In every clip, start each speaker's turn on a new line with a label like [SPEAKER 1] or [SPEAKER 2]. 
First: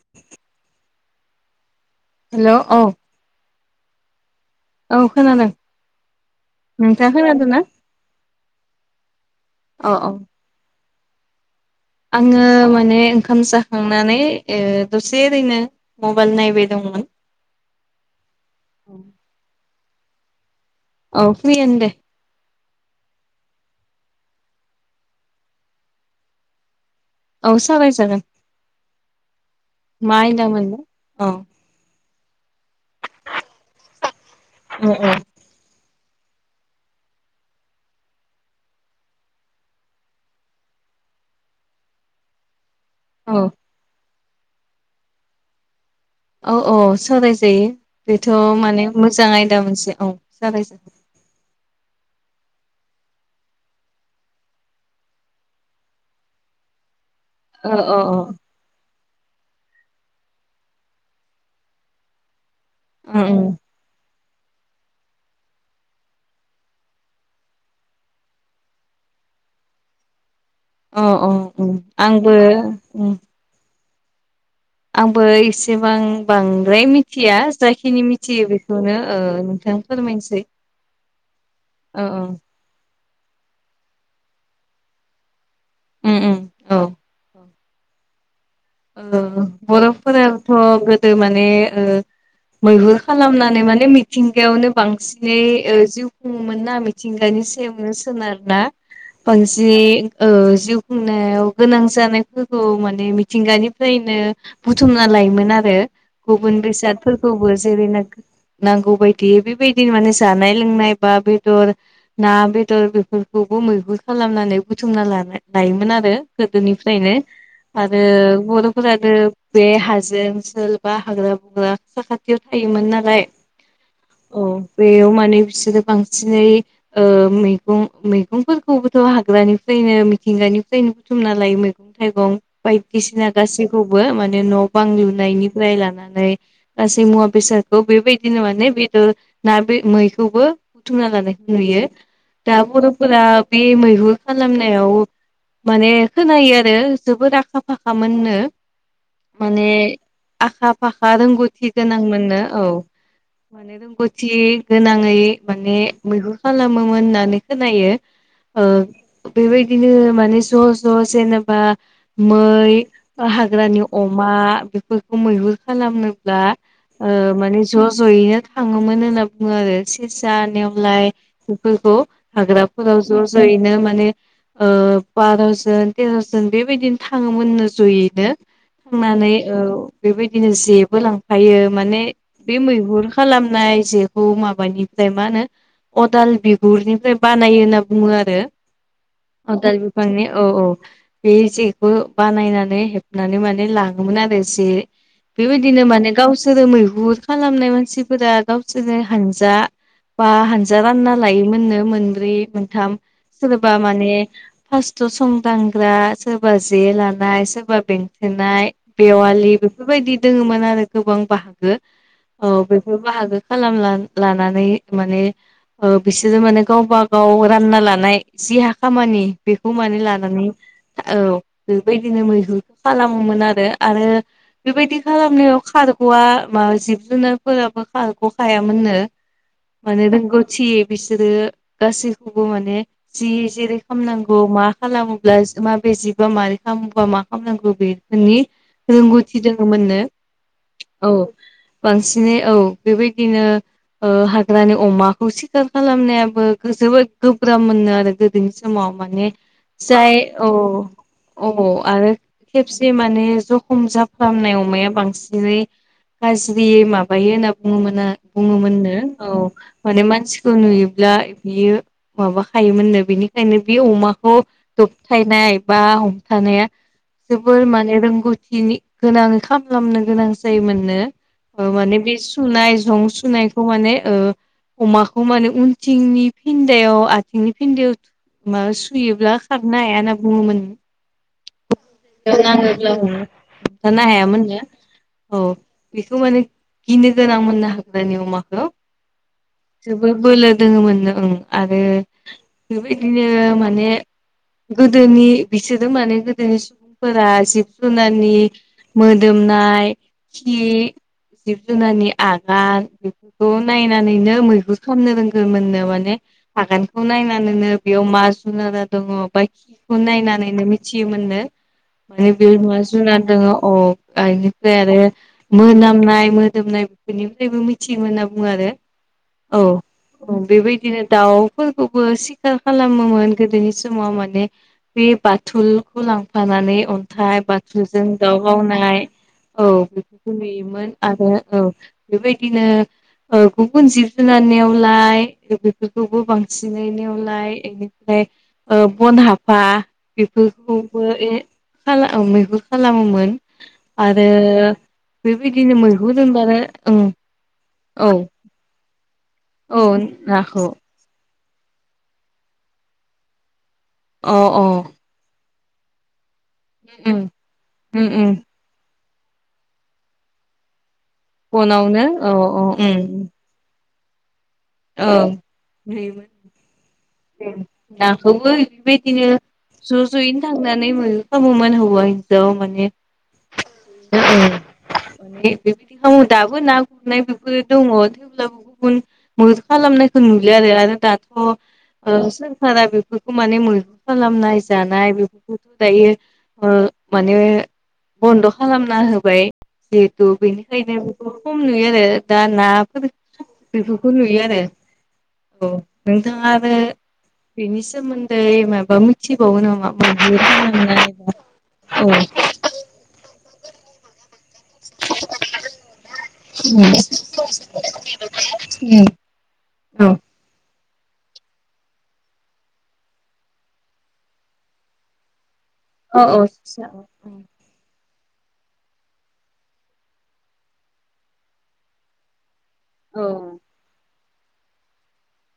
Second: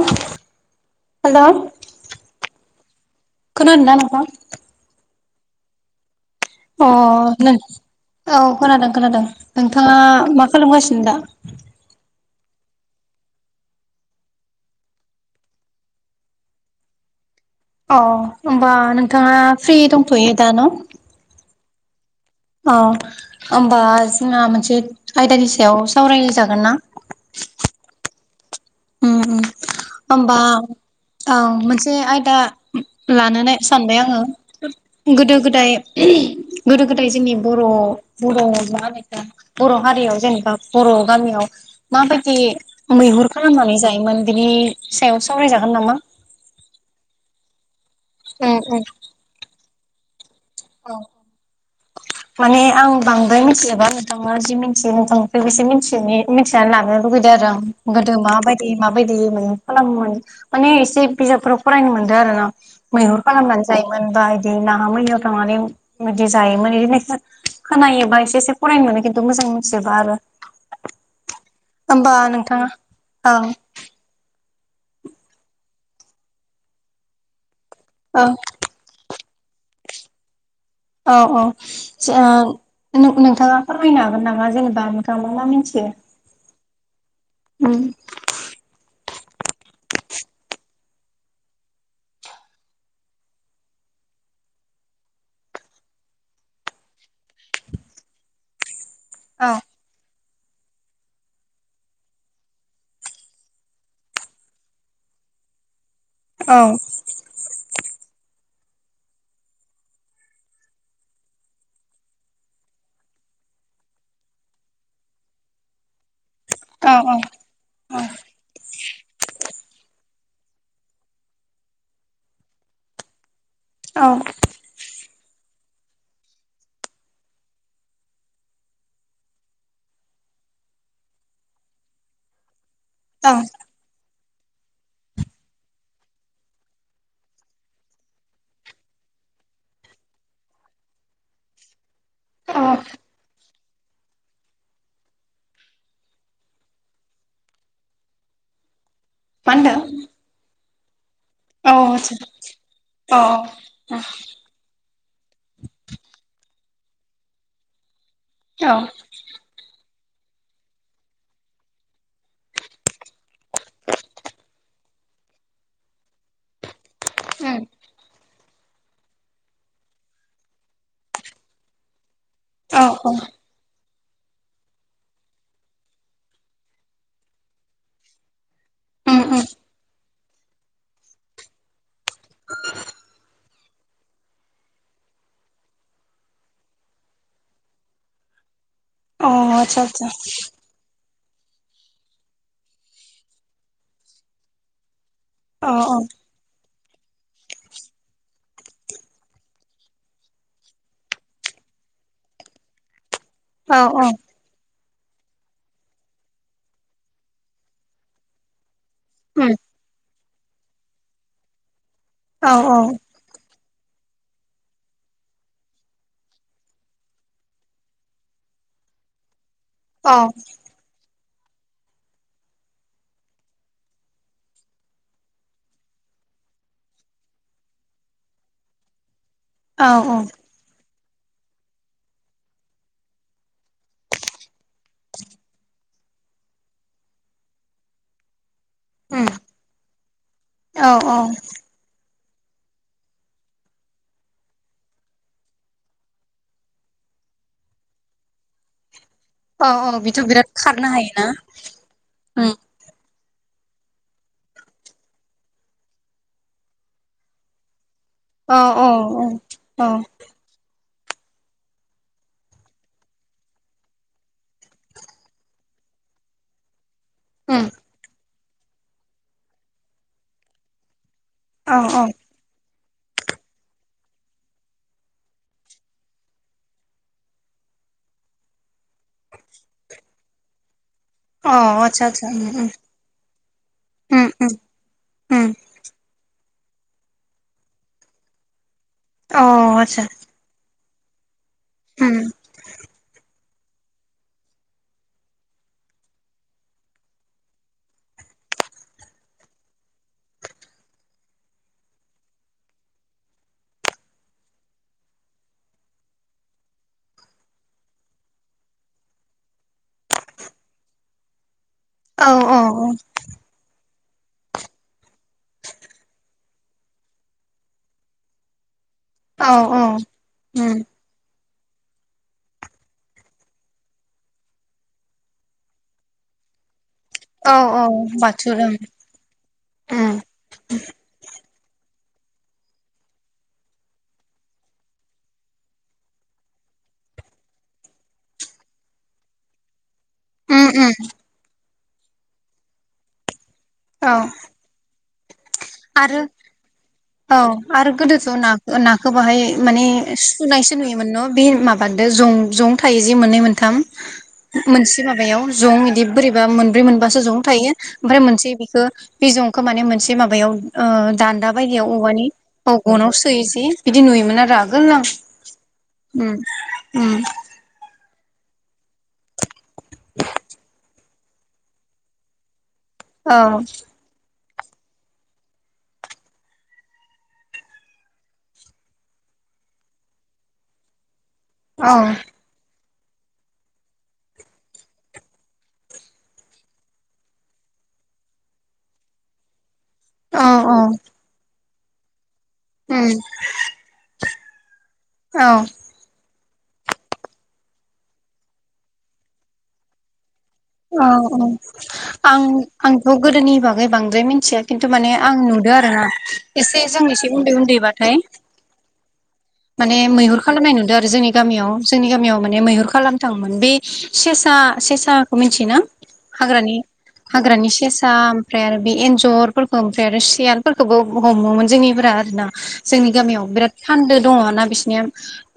[SPEAKER 1] [inaudible] Hello.
[SPEAKER 2] Hello औ।
[SPEAKER 1] खोनादोंना नोंथां?
[SPEAKER 2] औ खोनादों।
[SPEAKER 1] अ
[SPEAKER 2] नोंथाङा खोनादों
[SPEAKER 1] नो
[SPEAKER 2] ना
[SPEAKER 1] औ खोनादों खोनादों
[SPEAKER 2] औ
[SPEAKER 1] नोंथाङा
[SPEAKER 2] औ
[SPEAKER 1] मा खालामगासि खोन्दा
[SPEAKER 2] आङो माने ओंखाम जाखांनानै ओ दसे ओरैनो मबाइल नायबाय दंमोन।
[SPEAKER 1] अ ओमबा नोंथाङा फ्रि दंथ'यो दा ना?
[SPEAKER 2] औ फ्रियानो दे।
[SPEAKER 1] औ होमबा जोंहा मोनसे आयदानि सायाव सावरायजागोन ना?
[SPEAKER 2] औ सावराय जागोन।
[SPEAKER 1] उम होमबा
[SPEAKER 2] आयदामोन
[SPEAKER 1] औ मोनसे आयदा लानो ना सानबाय आङो गोदो-गोदाय [inaudible] गोदो-गोदाय जोंनि बर' बर' मा होनो इखो बर' हारियाव जेनेबा बर' गामियाव माबायदि मैहुर
[SPEAKER 2] औ
[SPEAKER 1] खालामनानै जायोमोन बिनि सायाव सावरायजागोन नामा?
[SPEAKER 2] औ औ सरायजायो बेथ'
[SPEAKER 1] उम उम
[SPEAKER 2] माने मोजां आयदा मोनसे औ। जाबाय जो
[SPEAKER 1] माने आं बांद्राय मिथिजोबा नोंथाङा जि मिथियो नोंथांनिफ्रायबो बेसे मिथि ने मिथिना लागोन। लुुबैदो आरो आं
[SPEAKER 2] औ औ
[SPEAKER 1] गोदो
[SPEAKER 2] औ
[SPEAKER 1] माबायदि मा माबायदि माने खालामोम माने एसे बिजाबफोराव फरायनो मोनदों आरो ना। मैहुर खालामनानै जायोमोन बा इदि नाहा मैयाव थांनानै बिदि जायोमोन बिदि होन खोनायोबा एसे एसे फरायनो मोनो खिन्थु मोजां मोनथिजोबा आरो।
[SPEAKER 2] अ अ उम
[SPEAKER 1] होमबा
[SPEAKER 2] आंबो
[SPEAKER 1] नोंथाङा
[SPEAKER 2] उम
[SPEAKER 1] ओं
[SPEAKER 2] आंबो एसेबां बांद्राय मिथिया जाखिनि
[SPEAKER 1] औ
[SPEAKER 2] मिथियो बेखौनो ओ नोंथां फोरमायनोसै।
[SPEAKER 1] औ औ
[SPEAKER 2] औ
[SPEAKER 1] स
[SPEAKER 2] औ
[SPEAKER 1] नों नोंथाङा फोरमायनो हागोन नामा जेनेबा नोंथाङा मा मिथि ओ
[SPEAKER 2] उम उम औ
[SPEAKER 1] उम।
[SPEAKER 2] ओ बर'फोराथ' गोदो माने ओ मैहुर खालामनानै माने मिथिंगायावनो बांसिनै ओ जिउ खुङोमोन ना मिथिंगानि हिसेयावनो सोनारना
[SPEAKER 1] औ
[SPEAKER 2] बांसिनै ओ जिउ खुंनायाव गोनां जानायफोरखौ माने मि मिथिंगानिफ्रायनो बुथुमना लायोमोन आरो।
[SPEAKER 1] औ
[SPEAKER 2] गुबुन बेसादफोरखौबो जेरै नो नांगौ बायदि बेबायदिनो माने जानाय लोंनाय बा बेदर ना बेदर बेफोरखौ मैहुर खालामनानै बुथुमना ला लायोमोन आरो।
[SPEAKER 1] औ
[SPEAKER 2] गोदोनिफ्रायनो आरो बर' फोरानो बे हाजो ओनसोल बा हाग्रा-बंग्रा साखाथियाव थायोमोन नालाय औ बेयाव मा बिसोरो बांसिनैै ओ मैगं मैगंफोरखौबोथ' हाग्रानिफ्रायनो मिथिंगानिफ्रायनो बुथुमना लायो मैगं-थाइगं बायदिसिना
[SPEAKER 1] औ
[SPEAKER 2] गासैखौबो मान न' बां लुनायनिफ्राय लानानै गासै मुवा बेसादखौ बेबायदिनो माने बेदर ना बे मैखौबो बुथुमना लानायखौ नुयो दा बर'फोरा बे मैहुर खालामनायाव माने खोनायो आरो जोबोद आ आखा फाखामोननो
[SPEAKER 1] मा
[SPEAKER 2] माने
[SPEAKER 1] होनदों
[SPEAKER 2] आखा फाखा हा रोंगौथि
[SPEAKER 1] औ औ
[SPEAKER 2] गोनांमोननो औ माने रोंगौथि गोनाङै माने मैहुर खालामोमोन होननानै खोनायो ओ
[SPEAKER 1] औ
[SPEAKER 2] बेबायदिनो माने ज' ज' जनेबा मै हाग्रानि अमा बेफोरखौ मैहुर खालामनो ब्ला ओ माने ज' ज' यै थाङोमोन होनना बुङो आरो सेसा नेवलाय बेफोरखौ
[SPEAKER 1] औ
[SPEAKER 2] हाग्राफोराव
[SPEAKER 1] औ
[SPEAKER 2] ज' जयैनो माने ओ बार'जन तेर'जोन बेबायदिनो थाङोमोननो जयैनो थांनानै औ बेबायदिनो जेबो लांफायो माने बे मैहुर खालामनाय जेखौ माबानि मा होनो अदाल बिगुरनिफ्राय बानायो होनना बुङो आरो
[SPEAKER 1] औ
[SPEAKER 2] अ दाल
[SPEAKER 1] आतसा आतसा
[SPEAKER 2] बिफांनि औ औ बे जे खौ बो बानायनानै हेबनानै माने लाङोमोन आरो जे।
[SPEAKER 1] औ
[SPEAKER 2] बेबायदिनो माने गावसोरो मैहुर खालामनाय मानसिफोरा गावसोरनो हानजा बा हानजा रानना लायोमोननो मोनब्रै मोनथाम सोरबा
[SPEAKER 1] औ
[SPEAKER 2] माने फास्त' सं दांग्रा सोरबा जे लानाय सोरबा बेंथेनाय बेवालि बेफोरबायदि दोङोमोन आरो गोबां बाहागो
[SPEAKER 1] औ
[SPEAKER 2] अ बेफोर बाहागो खालाम ला लानानै माने ओ बिसोरो माने गावबा गाव रानना लानाय जि हा खामानि बेखौ माने
[SPEAKER 1] औ
[SPEAKER 2] लानानै औ
[SPEAKER 1] [inaudible]
[SPEAKER 2] बेबायदिनो मैहुरखौ खालामोमोन आरो आरो बेबायदि खालामनायाव खारग'आ मा जिब जुनारफोराबो खारग' खायामोननो। माने रोंगौथि बिसोरो गासैखौबो माने जि जेरै खामनांगौ मा खालामोब्ला माबजिबा माबारै खालामोबा मा खालामनांगौ बेफोरनि रोंगौथि दोङो मोननो औ बांसिन औ बेबायदिनो ओ हाग्रानि अमाखौ सिखार खालामनायाबो जोबोद गोब्राब मोनो आरो गोदोनि समाव माने
[SPEAKER 1] औ औ
[SPEAKER 2] जाय
[SPEAKER 1] बेथ' बिराद
[SPEAKER 2] औ
[SPEAKER 1] खारनो हायोना
[SPEAKER 2] अ आरो
[SPEAKER 1] औ
[SPEAKER 2] खेबसे मा माने जखम जाफ्रामनाय अमाया बांसिनै हाज्रियै माबायो होनना बुङोमोन बुङोमोननो औ माने
[SPEAKER 1] औ
[SPEAKER 2] मानसिखौ नुयो ब्ला बियो माबाखायोमोननो बिनिखायनो बे अमाखौ दब थायनाय बा हमथानाया जोबोर माने रोंगौ इनि गोनां खामलामनो गोनां जायोमोननो
[SPEAKER 1] औ
[SPEAKER 2] माने
[SPEAKER 1] औ
[SPEAKER 2] बे सुनाय जं सुनायखौ माने ओ अमाखौ माने उनथिंनि फिन्दायाव आथिंनि फिन्दायाव मा सु हुयोब्ला खारनो हाया होनना बुङोमोन।
[SPEAKER 1] अ आतसा आतसा उम
[SPEAKER 2] नाङोब्लाबो [unintelligible]
[SPEAKER 1] उम उम
[SPEAKER 2] हायामोननो। औ
[SPEAKER 1] उम
[SPEAKER 2] बेखो माने गिनो गोनां मोननो हाग्रानि अमाखौ।
[SPEAKER 1] अ आतसा
[SPEAKER 2] जोबोद बोलो दोङोमोन नो ओं आरो
[SPEAKER 1] उम
[SPEAKER 2] बेबायदिनो माने गोदोनि बिसोरो माने गोदोनि सुबुंफोरा जिब जुनारनि मोदोमनाय, खि, जिब जुनारनि आगान बेफोरखौ नायनानैनो मैहुर खालामनो रोंगोननो माने आगानखौ नायनानैनो बेयाव मा जुनार दङ बा खिखौ नायनानैनो मिथियो मोननो।
[SPEAKER 1] औ
[SPEAKER 2] माने बे
[SPEAKER 1] औ
[SPEAKER 2] मा जुनार दङ अह आ इनिफ्राय आरो मोनामनाय मोदोमनाय बेफोरनिफ्रायबो मिथियोमोन होनना बुङो आरो। औ
[SPEAKER 1] उम
[SPEAKER 2] बेबायदिनो दाउ फोरखौबो सिखार खालामोमोन गोदोनि समाव माने बे बाथुलखौ लांफानानै अन थाइ
[SPEAKER 1] औ औ
[SPEAKER 2] बाथुलजों दाउ
[SPEAKER 1] बाथौ ओं
[SPEAKER 2] गावनाय औ
[SPEAKER 1] उम
[SPEAKER 2] बेफोरखौ नुयोमोन आरो औ बेबायदिनो गुबुन जिब जुनार नेवलाय बेफोरखौबो बांसिनै नेवलाय एनिफ्राय [inaudible] ओ बनहाफा
[SPEAKER 1] उम उम
[SPEAKER 2] बेफोरखौबो ए खाला मैगुर खालामोमोन।
[SPEAKER 1] औ
[SPEAKER 2] आरो बेबायदिनो
[SPEAKER 1] आरो
[SPEAKER 2] मैहुर होनबानो उम।
[SPEAKER 1] औ आरो गोदोथ' ना-नाखो बाहाय
[SPEAKER 2] औ
[SPEAKER 1] माने
[SPEAKER 2] नाखौ
[SPEAKER 1] सुनायसो नुयोमोन। बे माबादो जं जं थायोजे मोननै मोनथाम
[SPEAKER 2] अ
[SPEAKER 1] मोनसे माबायाव जं इदि बोरैबा मोनब्रै मोनबासो
[SPEAKER 2] उम
[SPEAKER 1] जं थायो
[SPEAKER 2] उम
[SPEAKER 1] ओमफ्राय
[SPEAKER 2] उम
[SPEAKER 1] मोनसे बिखो बि जं खो माने मोनसे माबायाव ओ दान्दा बायदियाव
[SPEAKER 2] फनावनो
[SPEAKER 1] औवानि
[SPEAKER 2] औ औ
[SPEAKER 1] गनाव सोयो जि। बिदि नुयोमोन आरो आं। आगोल
[SPEAKER 2] ओं
[SPEAKER 1] औ
[SPEAKER 2] नुयोमोन। [unintelligible] बेबायदिनो ज' ज'यैनो थांनानै मैहुर खामोमोन हौवा हिनजाव माने
[SPEAKER 1] औ।
[SPEAKER 2] ओं माने बेबायदि खालामो दाबो ना गुरनाय बेफोर दङ थेवब्लाबो गुबुन मदद खालामनायखौ नुलिया आरो। आरो
[SPEAKER 1] औ
[SPEAKER 2] दाथ' सोरखारा बे बेफोरखौ माने मैहुर खालामनाय जानाय बेफोरखौथ' दायो माने बन्द' खालामना होबाय। जिहेथु बेनिखायनो बेखौ खम नुयो आरो दा नाफोर बे नुयो आरो औ नों थाङा आरो बेनि सोमोन्दै माबा मिथिबावो नामा? [unintelligible]
[SPEAKER 1] औ औ आं आंथ' गोदोनि बागै बांद्राय मिथिया खिन्थु माने आं नुदो आरो ना एसे जों एसे उन्दै उन्दैबाथाय माने मैहुर खालामनाय नुदो आरो जोंनि गामियाव जोंनि गामियाव माने मैहुर खालामनो थाङोमोन। बे सेसा सेसा थियोना?
[SPEAKER 2] औ औ
[SPEAKER 1] हाग्रानि
[SPEAKER 2] औ
[SPEAKER 1] हाग्रानि से सा ओमफ्राय आरो बे एन्जरफोरखौ ओमफ्राय आरो सियालफोरखोबो हमोमोन जोंनिफोरा आरोना। जोंनि गामियाव
[SPEAKER 2] औ
[SPEAKER 1] बिराद फान्दो दङ ना बिसनिया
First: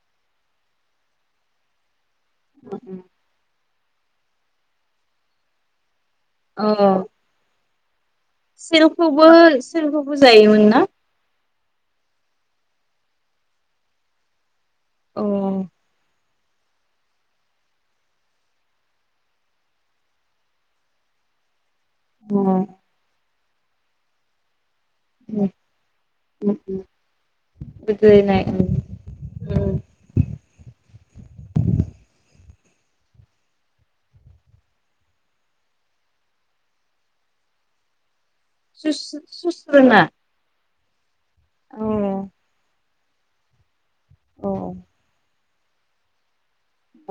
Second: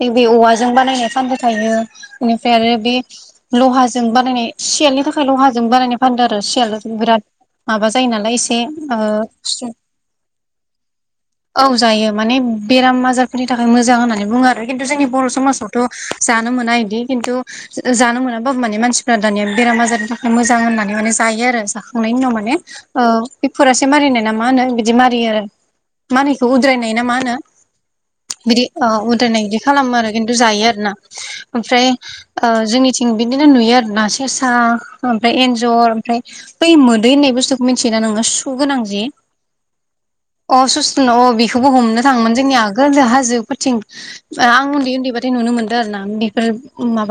[SPEAKER 1] नैबे औवाजों बानायनाय फान्दो थायो। बेनिफ्राय आरो बे
[SPEAKER 2] अ
[SPEAKER 1] लहाजों बानायनाय सियालनि थाखाय लहाजों बानायनाय फान्दो आरो सियालाथ' बिराद माबा जायो नालाय एसे ओ
[SPEAKER 2] सेलखौबो
[SPEAKER 1] खुसुं
[SPEAKER 2] सेलखौबो जायोमोन ना?
[SPEAKER 1] औ जायो माने बेराम आजारफोरनि थाखाय मोजां होननानै बुङो आरो खिन्थु जोंनि
[SPEAKER 2] अ
[SPEAKER 1] बर' समाजावथ' जानो मोना इदि खिन्थु जानो मोनाबाबो माने मानसिफ्रा दानिया बेराम आजारनि थाखाय मोजां होननानै माने जायो आरो जाखांनायनि उनाव माने ओ बेफोरासो मारिनाय ना मा होनो बिदि मारियो आरो मा होनो इखौ उद्रायनाय ना मा होनो?
[SPEAKER 2] गोदोनाय
[SPEAKER 1] बिदि ओ उदायनाय बिदि खालामो आरो खिन्थु जायो आरोना ओमफ्राय ओ जोंनिथिं बिदिनो नुयो आरोना केेसा ओमफ्राय एन्जर ओमफ्राय बै मोदै होननाय बुस्थुखौ मिन्थियोना नोङो खु गोनां
[SPEAKER 2] सुस
[SPEAKER 1] दा
[SPEAKER 2] सुस्रोना
[SPEAKER 1] अ सु बेखौबो
[SPEAKER 2] औ
[SPEAKER 1] हमनो थाङोमोन जोंनि आगोलजों हाजोफोरथिं
[SPEAKER 2] औ
[SPEAKER 1] आं उन्दै उन्दैबथाय नुनो मो नदों आरोना बेफोर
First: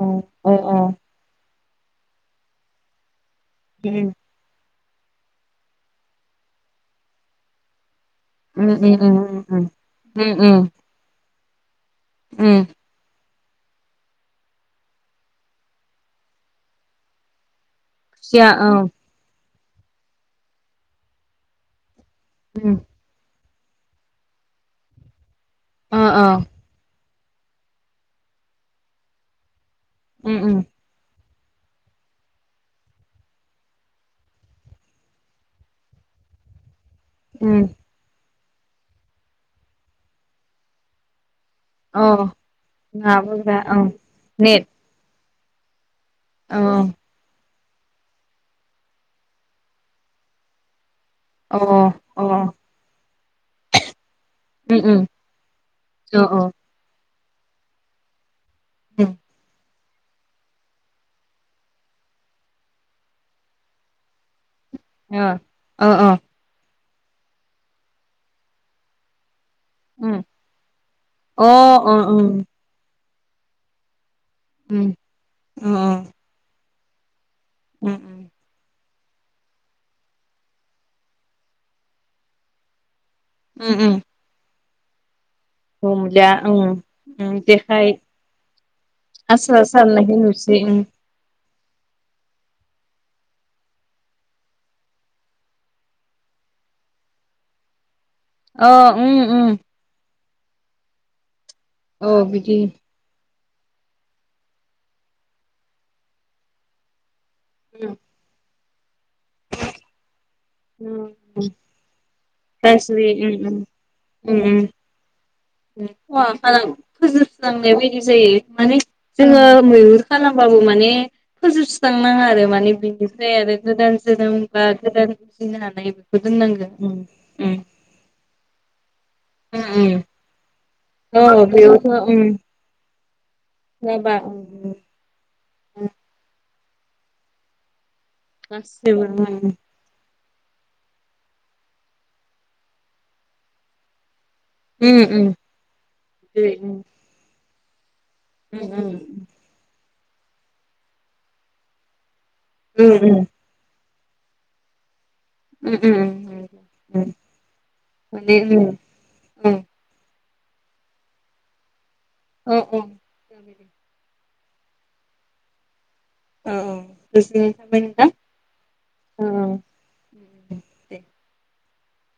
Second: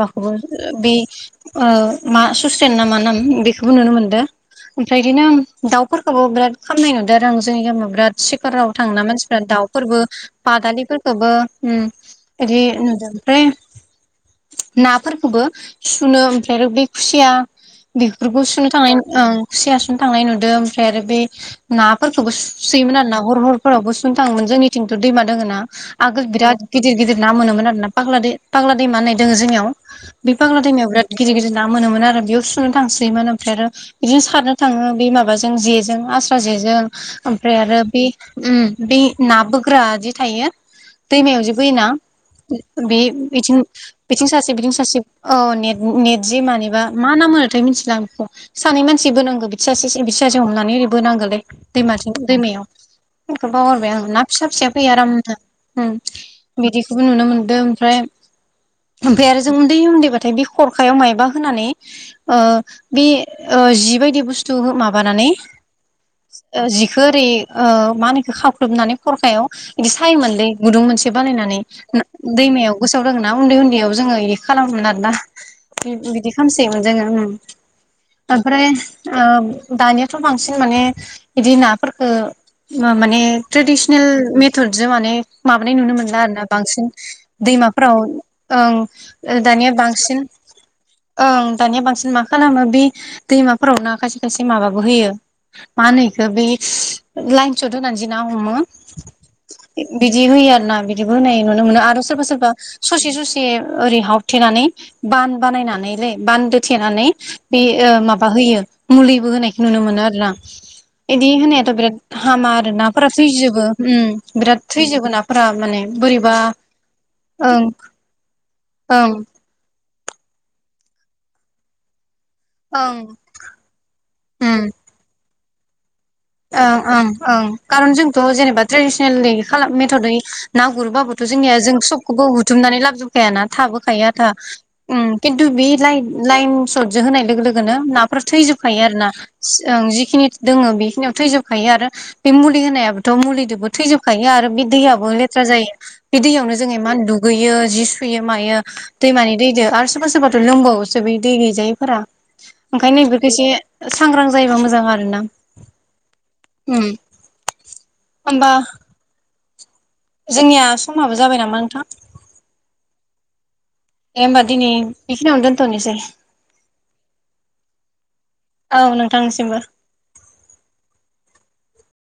[SPEAKER 2] औ औ औ
[SPEAKER 1] बे मा सुसेन ना मा नाम। बेखौबो नुनो मोनदों ओमफ्राय इदिनों दाउफोरखौबो बिराद खामनाय नुदों आरो आं जोंनि गामियाव बिराद
[SPEAKER 2] उम
[SPEAKER 1] सिखराव
[SPEAKER 2] उम
[SPEAKER 1] थांना
[SPEAKER 2] उम उम
[SPEAKER 1] मानसिफोरा दाउफोरबो
[SPEAKER 2] उम उम
[SPEAKER 1] बादालिफोरखौबो उम इदि
[SPEAKER 2] उम
[SPEAKER 1] नुदों ओमफ्राय नाफोरखौबो सुनो ओमफ्राय आरो बे खुसिया बेफोरखौ
[SPEAKER 2] खुसिया
[SPEAKER 1] सुनो
[SPEAKER 2] औ
[SPEAKER 1] थांनाय खुसिया सुनो थांनाय नुदों ओमफ्राय आरो बे ना फोरखौबो
[SPEAKER 2] उम
[SPEAKER 1] सुयोमोन आर ना हर हरफोरावबो सुनो थाङोमोन जोंनिथिंथ' दैमानि दोङ ना
[SPEAKER 2] अ अ
[SPEAKER 1] आगोल बिराद गिदिर गिदिर ना मोनोमोन आरो ना फाग फाग्ला दै म होननाय दोङो जोंनियाव
[SPEAKER 2] उम उम
[SPEAKER 1] बिफाग्ला दैमायाव बिराद गिदिर गिदिर ना मोनोमोन आरो बेयाव सुनो थांसोयोमोन ओमफ्राय आरो बिदिनो सारनो थाङो बे माबाजों जेजों आस्रा जेजों ओमफ्राय
[SPEAKER 2] उम
[SPEAKER 1] आरो बे उम बे ना बोग्रा जि थायो दैमायाव जि बोयोना
[SPEAKER 2] अ
[SPEAKER 1] बे
[SPEAKER 2] ना बोग्रा
[SPEAKER 1] बिथिं
[SPEAKER 2] औ
[SPEAKER 1] बिथिं सासे
[SPEAKER 2] नेट
[SPEAKER 1] बिथिं सासे ने नेट जि
[SPEAKER 2] औ
[SPEAKER 1] मानिबा मा ना मोनोथाय मिथिलां बेखौ सानै मानसि बोनांगौ बिथिं सासे बिथिं सासे हमनानै बोनांगौलै
[SPEAKER 2] अ
[SPEAKER 1] दैमाजों
[SPEAKER 2] अ
[SPEAKER 1] दैमायाव बेखौ बावरबाय आं ना फिसा फिसा
[SPEAKER 2] उम
[SPEAKER 1] फैयो
[SPEAKER 2] उम
[SPEAKER 1] आरामनो
[SPEAKER 2] अ अ
[SPEAKER 1] बिदिखौबो नुनो मोनदों ओमफ्राय
[SPEAKER 2] उम
[SPEAKER 1] ओमफ्राय आरो जों उन्दै उन्दैबाथाय बे खरखायाव माइब बा होनानै ओ बे ओ जि बादि बुस थु
[SPEAKER 2] अ
[SPEAKER 1] माबानानै
[SPEAKER 2] अ अ
[SPEAKER 1] जि खो ओरै मा होनोखौ खावख्लुबनानै खरखायाव बिदि
[SPEAKER 2] उम
[SPEAKER 1] सायो मोनलै गुदुं मोनसे
[SPEAKER 2] अ
[SPEAKER 1] बानायनानै
[SPEAKER 2] अ उम
[SPEAKER 1] दैमायाव गोसोआव दङोना उन्दै उन्दैयाव जोङो इ खालामोमोन
[SPEAKER 2] उम
[SPEAKER 1] आरोना
[SPEAKER 2] अ अ
[SPEAKER 1] बिदि खालामसैयोमोन जोङो ओमफ्राय। ओ दानियाथ' बांसिन माने बिदि नाफोरफोरखौ मा माने ट्रेडिसनेल
[SPEAKER 2] हमलिया
[SPEAKER 1] मेथदजों माने माबानाय नुनो मोनला आर ना
[SPEAKER 2] ओं
[SPEAKER 1] बांसिन
[SPEAKER 2] ओं जेखाइ
[SPEAKER 1] दैमाफोराव ओं दानिया बांसिन
[SPEAKER 2] जे ओं
[SPEAKER 1] ओं दानिया बांसिन मा खालामो बे दैमाफोराव न खायसे खायसे माबाबो होयो मा होनो एखौ बे लाइन सट होनानै जि ना हमो
[SPEAKER 2] अ उम उम
[SPEAKER 1] बिदि होयो आरो ना बिदिबो होनाय नुनो मोनो आरो सोरबा
[SPEAKER 2] औ
[SPEAKER 1] सोरबा
[SPEAKER 2] बिदि
[SPEAKER 1] ससे ससे ओरै हावथेनानै बान बानायनानैलै बानदोथेनानै बे माबा होयो मुलिबो होनायखौ नुनो मोनो आरोना इदि होनायाथ' बिराद हामा आरो नाफोरा
[SPEAKER 2] गाज्रि उम
[SPEAKER 1] थैजोबो उम बिराद थैजोबो नाफोरा माने
[SPEAKER 2] वा
[SPEAKER 1] बोरैबा
[SPEAKER 2] खालाम
[SPEAKER 1] ओं
[SPEAKER 2] फोजोबसांनाय बायदि जायो। माने
[SPEAKER 1] ओं
[SPEAKER 2] जोङो मैहुर खालामबाबो माने फोजोबस्रां नाङा आरो माने
[SPEAKER 1] ओं
[SPEAKER 2] बिनिफ्राय आरो गोदान जोनोम बा
[SPEAKER 1] उम
[SPEAKER 2] गोदान बुजिनो हानायबो
[SPEAKER 1] ओं ओं ओं कारन जोंथ' जेनेबा ट्रेडिसनेल खालाम
[SPEAKER 2] उम उम
[SPEAKER 1] मेथदै ना गुरबाबोथ'
[SPEAKER 2] औ
[SPEAKER 1] जोंनिया जों
[SPEAKER 2] बेयावथ' उम
[SPEAKER 1] सबखौबो हुथुमनानै लाबजोबखायाना थाबोखायो
[SPEAKER 2] जाबा
[SPEAKER 1] आथा
[SPEAKER 2] उम
[SPEAKER 1] उम खान थु बि
[SPEAKER 2] उम,
[SPEAKER 1] लायेन लायेन सटजों होनाय लोगोनो ना फोरा थैजोबखायो आरो
[SPEAKER 2] गासिबो
[SPEAKER 1] ना
[SPEAKER 2] उम उम
[SPEAKER 1] ओं जिखिनि दङ बेखिनियाव थैजोबखायो आरो बे मुलि होनायाबोथ' मुलिजोंबो थैजोबखायो आरो। बे
[SPEAKER 2] उम
[SPEAKER 1] दैयाबो
[SPEAKER 2] उम
[SPEAKER 1] लेथ्रा जायो बे
[SPEAKER 2] जेरै
[SPEAKER 1] दैयावनो जोङो
[SPEAKER 2] उम
[SPEAKER 1] इमान दुगैयो जि फैयो मायो
[SPEAKER 2] उम
[SPEAKER 1] दैमानि दैजों आरो सोरबा सोरबाथ' लोंबावोसो बे दै गैजायैफोरा ओंखायनो
[SPEAKER 2] उम
[SPEAKER 1] बेफोरखौ एसे सांग्रां जायोबा मोजां आर ना उम
[SPEAKER 2] माने
[SPEAKER 1] होमबा
[SPEAKER 2] उम उम
[SPEAKER 1] जोंनिया समाबो जाबाय नामा नोंथां
[SPEAKER 2] औ औ।
[SPEAKER 1] दे होनबा दिनै बेखिनियावनो दोनथ'नोसै
[SPEAKER 2] उम [unintelligible]
[SPEAKER 1] औ नोंथांनिसिमबो
[SPEAKER 2] उम। [inaudible]